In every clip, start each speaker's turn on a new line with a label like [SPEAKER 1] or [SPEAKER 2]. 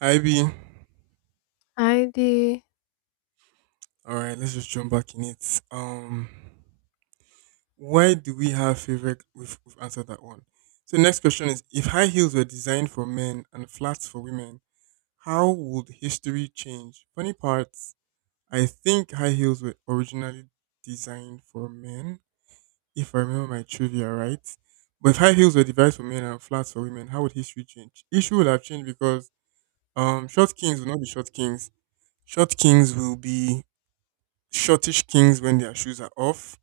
[SPEAKER 1] Hi B,
[SPEAKER 2] I ID.
[SPEAKER 1] all right, let's just jump back in it. Why do we have favorite? We've answered that one. So next question is: If high heels were designed for men and flats for women, how would history change? Funny parts. I think high heels were originally designed for men, if I remember my trivia right. But if high heels were devised for men and flats for women, how would history change? History would have changed because short kings will not be short kings. Short kings will be shortish kings when their shoes are off,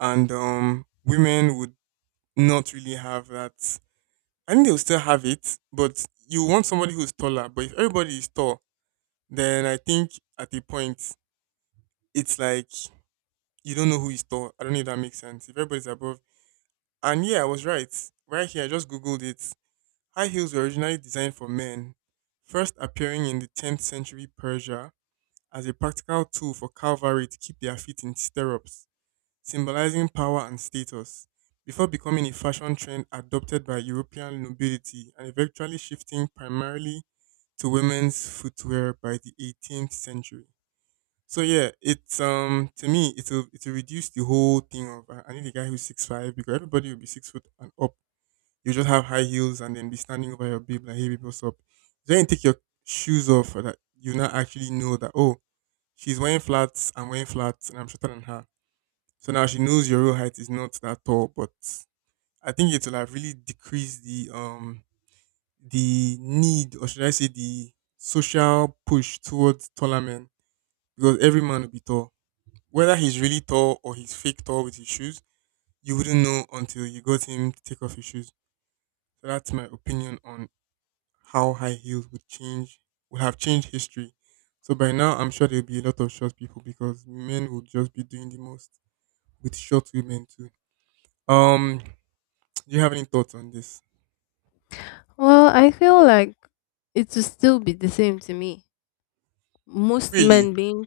[SPEAKER 1] and women would not really have that. I think they'll still have it, but you want somebody who's taller. But if everybody is tall, then I think at a point it's like you don't know who is tall. I don't know if that makes sense. If everybody's above, and yeah, I was right. Right here, I just googled it. High heels were originally designed for men, first appearing in the 10th century Persia as a practical tool for cavalry to keep their feet in stirrups, symbolizing power and status, before becoming a fashion trend adopted by European nobility and eventually shifting primarily to women's footwear by the 18th century. So yeah, it's to me it'll reduce the whole thing of I need a guy who's 6'5" because everybody will be 6 foot and up. You just have high heels and then be standing over your babe like, hey babe, what's up. Then you take your shoes off for that you now actually know that, oh, she's wearing flats, I'm wearing flats, and I'm shorter than her, so now she knows your real height is not that tall, but I think it will have really decreased the need, or should I say the social push towards taller men because every man will be tall. Whether he's really tall or he's fake tall with his shoes, you wouldn't know until you got him to take off his shoes. So that's my opinion on how high heels would have changed history. So by now I'm sure there'll be a lot of short people because men will just be doing the most with short women too. Um, Do you have any thoughts on this?
[SPEAKER 2] Well, I feel like it will still be the same to me. Most
[SPEAKER 1] Really?
[SPEAKER 2] men being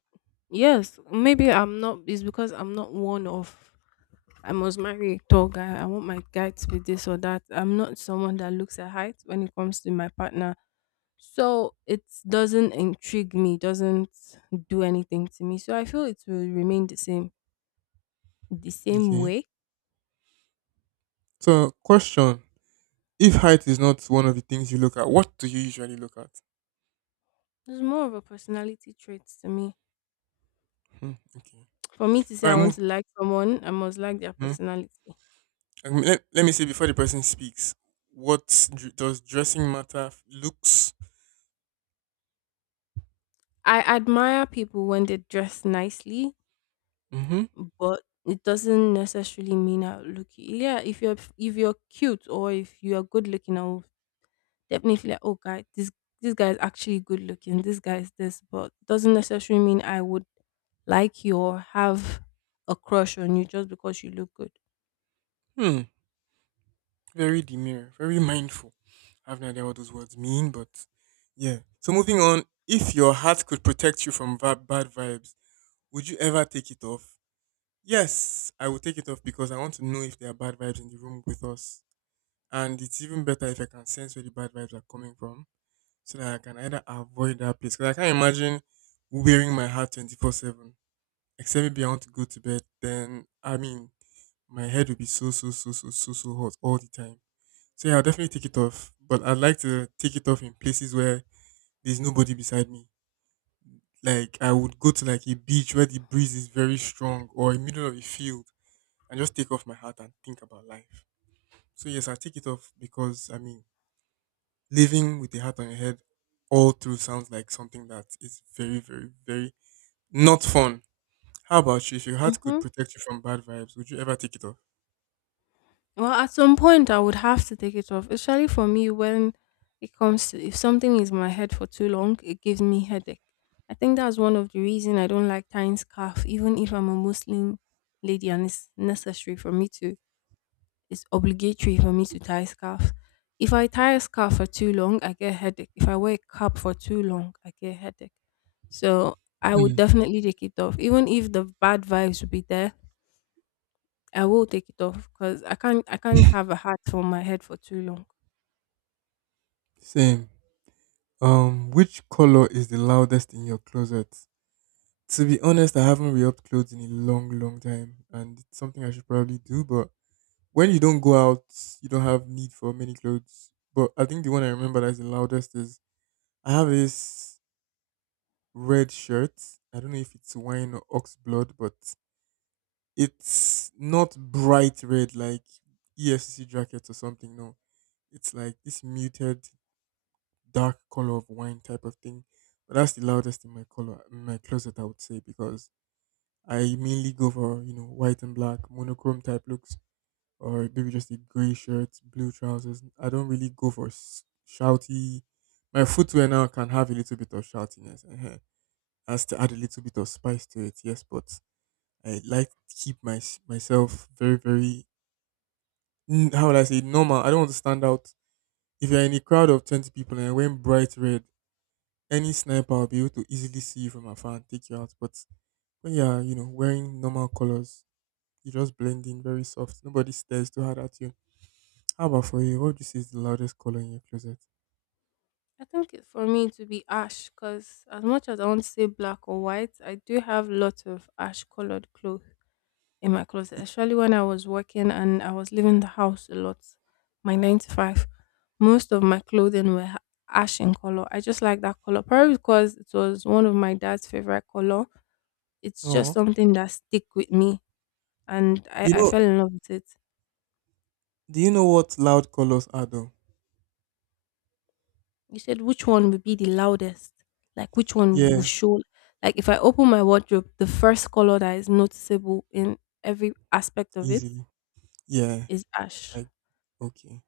[SPEAKER 2] yes, maybe I'm not. It's because I'm not one of. I must marry a tall guy. I want my guy to be this or that. I'm not someone that looks at height when it comes to my partner. So it doesn't intrigue me. Doesn't do anything to me. So I feel it will remain the same. The same
[SPEAKER 1] Okay.
[SPEAKER 2] way.
[SPEAKER 1] So, question: If height is not one of the things you look at, what do you usually look at?
[SPEAKER 2] It's more of a personality trait to me.
[SPEAKER 1] Hmm, okay.
[SPEAKER 2] For me to say
[SPEAKER 1] All right.
[SPEAKER 2] I want
[SPEAKER 1] Move.
[SPEAKER 2] to like someone, I must like their
[SPEAKER 1] Hmm.
[SPEAKER 2] personality.
[SPEAKER 1] I mean, let me say before the person speaks, what does dressing matter? Looks.
[SPEAKER 2] I admire people when they dress nicely,
[SPEAKER 1] Mm-hmm.
[SPEAKER 2] but it doesn't necessarily mean I look. Yeah, if you're cute or if you are good looking, I'll definitely like, oh guy, this guy is actually good looking. This guy is this, but doesn't necessarily mean I would like you or have a crush on you just because you look good.
[SPEAKER 1] Hmm. Very demure. Very mindful. I have no idea what those words mean, but yeah. So moving on. If your hat could protect you from bad vibes, would you ever take it off? Yes, I would take it off because I want to know if there are bad vibes in the room with us. And it's even better if I can sense where the bad vibes are coming from so that I can either avoid that place. Because I can't imagine wearing my heart 24/7. Except maybe I want to go to bed, then I mean, my head will be so, so, so, so, so, so hot all the time. So yeah, I'll definitely take it off. But I'd like to take it off in places where there's nobody beside me. Like I would go to like a beach where the breeze is very strong or in middle of a field and just take off my hat and think about life. So yes, I take it off because I mean living with a hat on your head all through sounds like something that is very, very, very not fun. How about you? If your hat could
[SPEAKER 2] Hmm.
[SPEAKER 1] protect you from bad vibes, would you ever take it off?
[SPEAKER 2] Well, at some point, I would have to take it off, especially for me when it comes to if something is in my head for too long, it gives me headache. I think that's one of the reason I don't like tying scarf, even if I'm a Muslim lady and it's necessary for me to. It's obligatory for me to tie scarf. If I tie a scarf for too long, I get headache. If I wear a cap for too long, I get headache. So I would
[SPEAKER 1] Hmm.
[SPEAKER 2] definitely take it off, even if the bad vibes would be there. I will take it off because I can't have a hat on my head for too long.
[SPEAKER 1] Same. Which color is the loudest in your closet? To be honest, I haven't re-upped clothes in a long, long time, and it's something I should probably do. But when you don't go out, you don't have need for many clothes. But I think the one I remember that's the loudest is I have this red shirt. I don't know if it's wine or ox blood, but it's not bright red like EFCC jackets or something. No, it's like this muted dark color of wine type of thing. But that's the loudest in my color in my closet, I would say, because I mainly go for white and black monochrome type looks, or maybe just a gray shirt, blue trousers. I don't really go for shouty. My footwear now can have a little bit of shoutiness, has to add a little bit of spice to it. Yes, but I like to keep my myself very very how would I say normal. I don't want to stand out. If you're in a crowd of 20 people and you're wearing bright red, any sniper will be able to easily see you from afar and take you out. But when you're, wearing normal colors, you just blend in very soft. Nobody stares too hard at you. How about for you? What would you say is the loudest color in your closet?
[SPEAKER 2] I think it- for me to be ash because as much as I want to say black or white, I do have lots of ash colored clothes in my closet. Especially when I was working and I was leaving the house a lot, my nine to five, most of my clothing were ha- ash in color. I just like that color probably because it was one of my dad's favorite color. It's just
[SPEAKER 1] Oh,
[SPEAKER 2] something that stick with me, and I
[SPEAKER 1] you
[SPEAKER 2] I
[SPEAKER 1] know,
[SPEAKER 2] fell in love with it.
[SPEAKER 1] do you know what loud colors are though?
[SPEAKER 2] You said which one would be the loudest? Like which one will
[SPEAKER 1] Yeah,
[SPEAKER 2] show? Like if I open my wardrobe, the first color that is noticeable in every aspect of it
[SPEAKER 1] easily. Yeah,
[SPEAKER 2] is ash.
[SPEAKER 1] like, okay,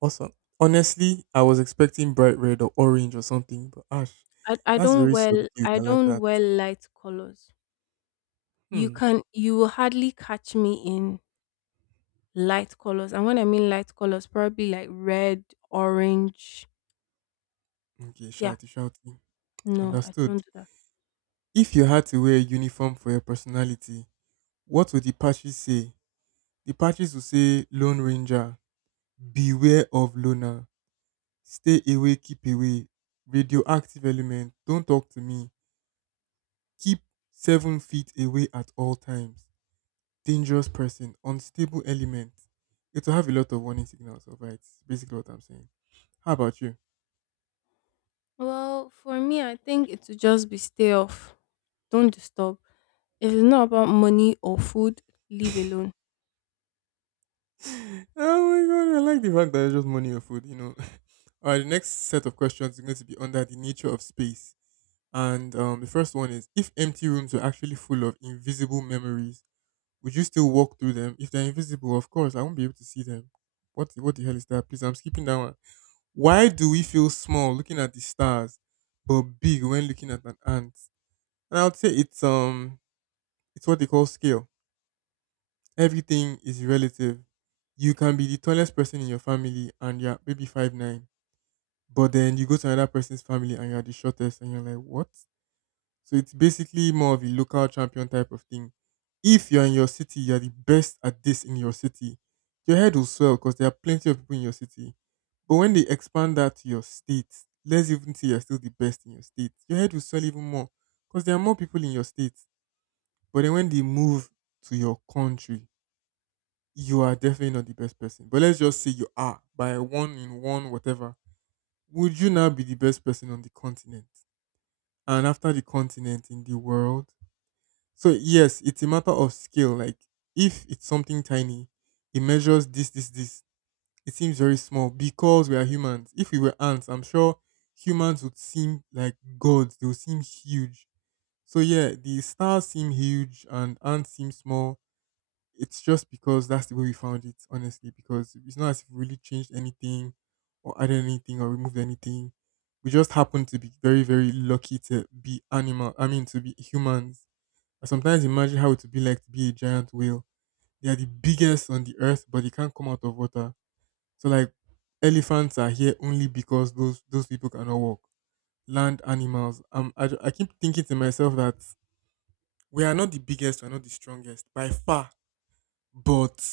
[SPEAKER 1] awesome. Honestly, I was expecting bright red or orange or something, but ash,
[SPEAKER 2] I
[SPEAKER 1] that's
[SPEAKER 2] don't
[SPEAKER 1] very
[SPEAKER 2] wear
[SPEAKER 1] subdued.
[SPEAKER 2] I
[SPEAKER 1] I like
[SPEAKER 2] don't
[SPEAKER 1] that.
[SPEAKER 2] wear light colors. You
[SPEAKER 1] Hmm.
[SPEAKER 2] can you will hardly catch me in light colors. And when I mean light colors, probably like red, orange.
[SPEAKER 1] Okay,
[SPEAKER 2] Yeah.
[SPEAKER 1] shouty, shouty.
[SPEAKER 2] No, I
[SPEAKER 1] Understood.
[SPEAKER 2] don't do that.
[SPEAKER 1] If you had to wear a uniform for your personality, what would the patches say? The patches would say Lone Ranger, beware of loner, stay away, keep away, radioactive element, don't talk to me, keep 7 feet away at all times, dangerous person, unstable element. It will have a lot of warning signals, alright? Basically what I'm saying. How about you?
[SPEAKER 2] Well, for me, I think it would just be stay off. Don't disturb. If it's not about money or food, leave alone.
[SPEAKER 1] Oh my god, I like the fact that it's just money or food. All right, the next set of questions is going to be under the nature of space. And the first one is if empty rooms were actually full of invisible memories, would you still walk through them? If they're invisible, of course, I won't be able to see them. What the hell is that? Please, I'm skipping that one. Why do we feel small looking at the stars, but big when looking at an ant? And I would say it's what they call scale. Everything is relative. You can be the tallest person in your family and you're maybe 5'9", but then you go to another person's family and you're the shortest, and you're like, what? So it's basically more of a local champion type of thing. If you're in your city, you're the best at this in your city. Your head will swell because there are plenty of people in your city. But when they expand that to your state, let's even say you're still the best in your state, your head will swell even more because there are more people in your state. But then when they move to your country, you are definitely not the best person. But let's just say you are by one in one, whatever. Would you now be the best person on the continent? And after the continent in the world? So, yes, it's a matter of scale. Like, if it's something tiny, it measures this, this, this. It seems very small because we are humans. If we were ants, I'm sure humans would seem like gods. They would seem huge. So, yeah, the stars seem huge and ants seem small, it's just because that's the way we found it, honestly, because it's not as if we really changed anything or added anything or removed anything. We just happened to be very, very lucky to be animal. I mean, to be humans. I sometimes imagine how it would be like to be a giant whale. They are the biggest on the earth, but they can't come out of water. So, like, elephants are here only because those people cannot walk. Land animals. I keep thinking to myself that we are not the biggest, we are not the strongest by far, but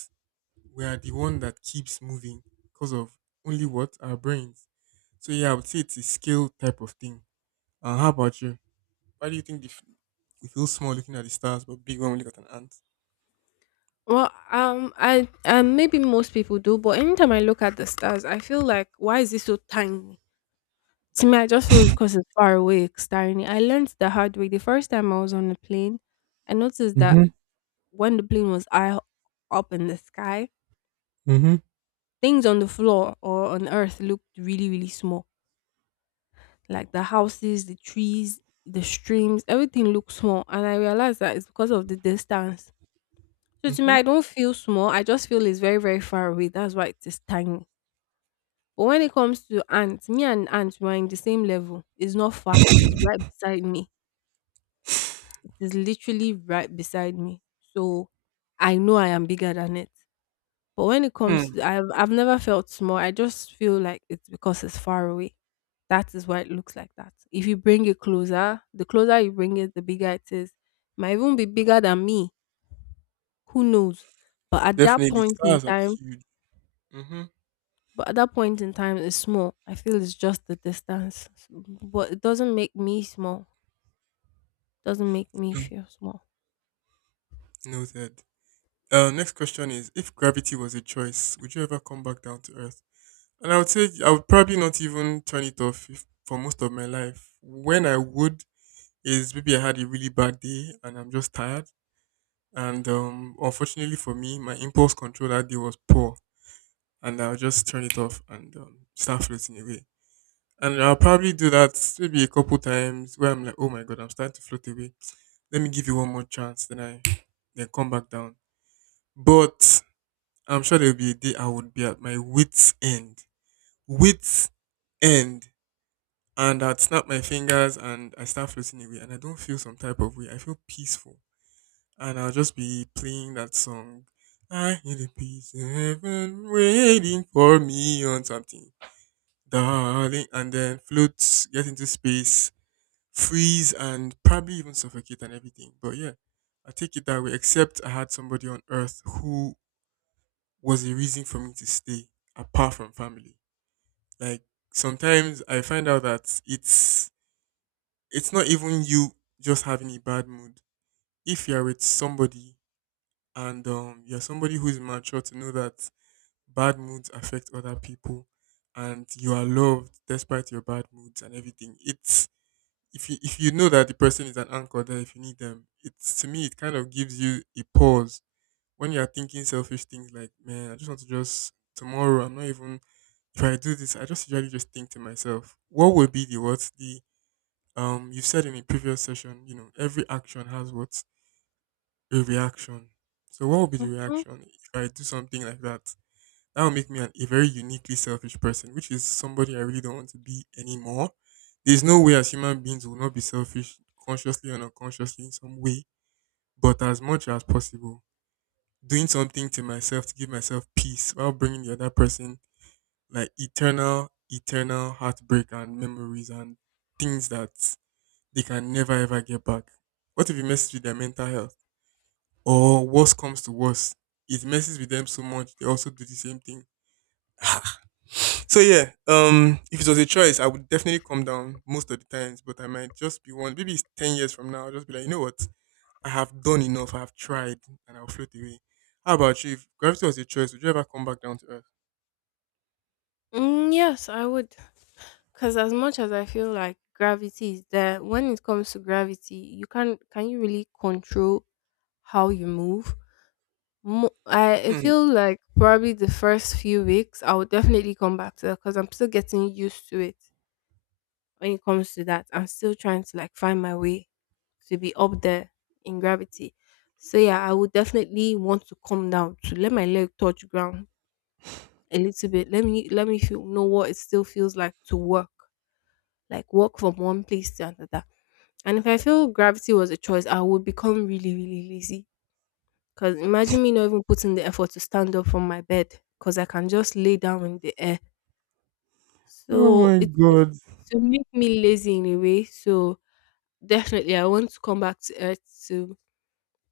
[SPEAKER 1] we are the one that keeps moving because of only what our brains. So yeah, I would say it's a skill type of thing. How about you? Why do you think we feel small looking at the stars, but big when we look at an ant?
[SPEAKER 2] Well, I maybe most people do, but anytime I look at the stars, I feel like, why is it so tiny? To me, I just feel because it's far away, it's staring. I learned the hard way. The first time I was on a plane, I noticed that
[SPEAKER 1] Mm-hmm.
[SPEAKER 2] when the plane was high up in the sky,
[SPEAKER 1] Mm-hmm.
[SPEAKER 2] things on the floor or on Earth looked really, really small. Like the houses, the trees, the streams, everything looked small, and I realized that it's because of the distance. So to me,
[SPEAKER 1] Mm-hmm.
[SPEAKER 2] I don't feel small. I just feel it's very, very far away. That's why it is tiny. But when it comes to aunt, me and aunt we are in the same level. It's not far. It's right beside me. It is literally right beside me. So I know I am bigger than it. But when it comes
[SPEAKER 1] Hmm.
[SPEAKER 2] to I've never felt small. I just feel like it's because it's far away. That is why it looks like that. If you bring it closer, the closer you bring it, the bigger it is. Might even be bigger than me. Who knows? But at that
[SPEAKER 1] Definitely,
[SPEAKER 2] point in
[SPEAKER 1] stars are
[SPEAKER 2] time,
[SPEAKER 1] huge. Mm-hmm.
[SPEAKER 2] But at that point in time, it's small. I feel it's just the distance, S- but it doesn't make me small. Doesn't make me
[SPEAKER 1] Mm.
[SPEAKER 2] feel small.
[SPEAKER 1] Noted. Next question is: If gravity was a choice, would you ever come back down to Earth? And I would say I would probably not even turn it off if, for most of my life. When I would is maybe I had a really bad day and I'm just tired. And unfortunately for me, my impulse control that day was poor, and I'll just turn it off and start floating away. And I'll probably do that maybe a couple times where I'm like, oh my god, I'm starting to float away. Let me give you one more chance. Then I then come back down. But I'm sure there'll be a day I would be at my wits end, and I'd snap my fingers and I start floating away. And I don't feel some type of way. I feel peaceful. And I'll just be playing that song. I hear the peace in heaven waiting for me on something, darling, and then float, get into space, freeze, and probably even suffocate and everything. But yeah, I take it that way. Except I had somebody on Earth who was a reason for me to stay, apart from family. Like sometimes I find out that it's not even you just having a bad mood. If you're with somebody and you're somebody who is mature to know that bad moods affect other people, and you are loved despite your bad moods and everything. It's if you know that the person is an anchor there if you need them. It's to me it kind of gives you a pause when you are thinking selfish things like, man, I just want to just tomorrow. I'm not even if I do this, I just usually just think to myself, what would be the what the you said in a previous session, every action has what, a reaction. So what would be the
[SPEAKER 2] Hmm.
[SPEAKER 1] reaction if I do something like that? That would make me a very uniquely selfish person, which is somebody I really don't want to be anymore. There's no way as human beings will not be selfish consciously and unconsciously in some way, but as much as possible, doing something to myself to give myself peace while bringing the other person like eternal, eternal heartbreak and memories and things that they can never ever get back. What if it messes with their mental health? Or worse comes to worst, it messes with them so much they also do the same thing. So yeah, if it was a choice, I would definitely come down most of the times, but I might just be one. Maybe it's 10 years from now. I'll just be like, you know what? I have done enough. I have tried, and I'll float away. How about you? If gravity was a choice, would you ever come back down to earth?
[SPEAKER 2] Mm, yes, I would, because as much as I feel like gravity is there, when it comes to gravity, you can you really control how you move? Mo- I
[SPEAKER 1] Hmm.
[SPEAKER 2] feel like probably the first few weeks I would definitely come back to that because I'm still getting used to it. When it comes to that. I'm still trying to like find my way to be up there in gravity. So yeah, I would definitely want to come down to let my leg touch ground a little bit. Let me feel know what it still feels like to work, like walk from one place to another. And if I feel gravity was a choice, I would become really really lazy. Cause imagine me not even putting the effort to stand up from my bed, cause I can just lay down in the air.
[SPEAKER 1] Oh
[SPEAKER 2] So
[SPEAKER 1] my
[SPEAKER 2] it,
[SPEAKER 1] god!
[SPEAKER 2] it will make me lazy in a way. So definitely, I want to come back to earth to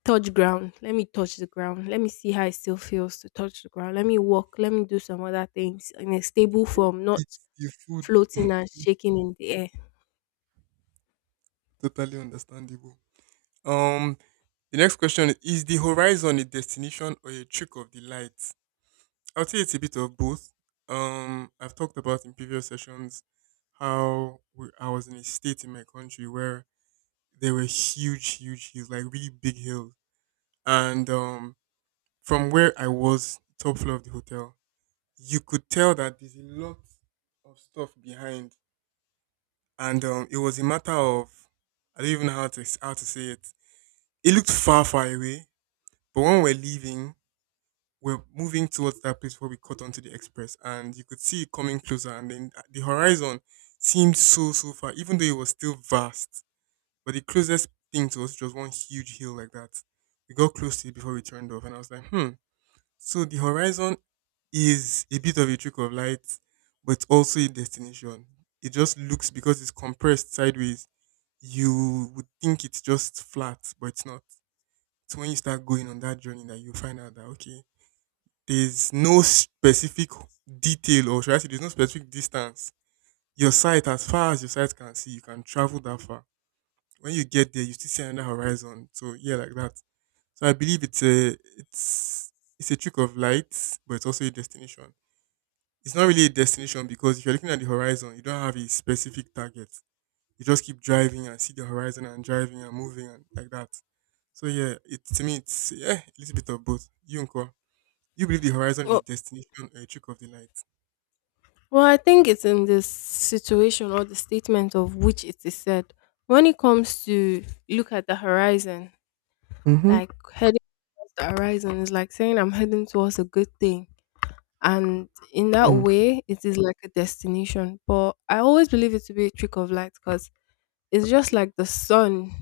[SPEAKER 2] touch ground. Let me touch the ground. Let me see how it still feels to touch the ground. Let me walk. Let me do some other things in a stable form, not
[SPEAKER 1] Eat the food.
[SPEAKER 2] floating and shaking in the air.
[SPEAKER 1] Totally understandable. Um, the next question is the horizon a destination or a trick of the light? I'll say it's a bit of both. I've talked about in previous sessions how I was in a state in my country where there were huge, huge hills, like really big hills. And From where I was, top floor of the hotel, you could tell that there's a lot of stuff behind. And It was a matter of, I don't even know how to say it. It looked far, far away. But when we're leaving, we're moving towards that place where we cut onto the express and you could see it coming closer, and then the horizon seemed so so far, even though it was still vast, but the closest thing to us was one huge hill like that. We got close to it before we turned off and I was like, hmm, so the horizon is a bit of a trick of light, but also a destination. It just looks, because it's compressed sideways, you would think it's just flat, but it's not. It's when you start going on that journey that you find out that okay, there's no specific detail, or should I say there's no specific distance. Your sight, as far as your sight can see, you can travel that far. When you get there, you still see another horizon. So yeah, like that. So I believe it's a trick of light, but it's also a destination. It's not really a destination because if you're looking at the horizon, you don't have a specific target. You just keep driving and see the horizon and driving and moving and like that. So yeah, it to me it's yeah a little bit of both. You, and you believe the horizon is a
[SPEAKER 2] Well,
[SPEAKER 1] destination or a trick of the light?
[SPEAKER 2] well I think it's in this situation or the statement of which it is said. When it comes to look at the horizon,
[SPEAKER 1] Mm-hmm.
[SPEAKER 2] like heading towards the horizon is like saying I'm heading towards a good thing, and in that
[SPEAKER 1] Mm.
[SPEAKER 2] way it is like a destination, but I always believe it to be a trick of light because it's just like the sun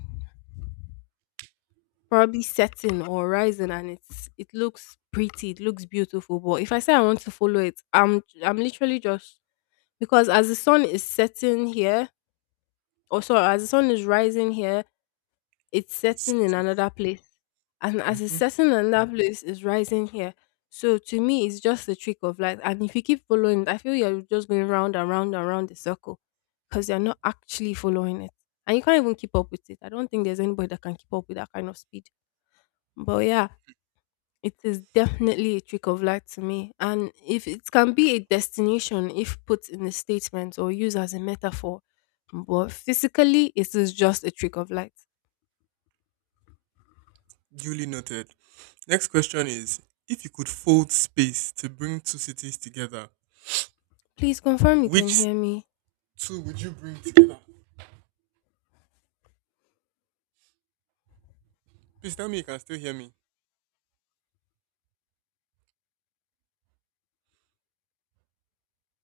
[SPEAKER 2] probably setting or rising and it's it looks pretty it looks beautiful but if I say I want to follow it I'm literally just because as the sun is setting here or sorry as the sun is rising here it's
[SPEAKER 1] It's
[SPEAKER 2] setting in
[SPEAKER 1] certain.
[SPEAKER 2] another place. And as it's
[SPEAKER 1] Hmm.
[SPEAKER 2] setting in another place, it's rising here. So to me, it's just the trick of life. And if you keep following it, I feel you're just going round and round and round the circle because you're not actually following it. And you can't even keep up with it. I don't think there's anybody that can keep up with that kind of speed. But yeah, it is definitely a trick of light to me. And if it can be a destination if put in a statement or used as a metaphor, but physically, it is just a trick of light.
[SPEAKER 1] Duly noted. Next question is if you could fold space to bring two cities together,
[SPEAKER 2] Please confirm you can
[SPEAKER 1] which
[SPEAKER 2] hear me.
[SPEAKER 1] two would you bring together? Please tell me you can still hear me.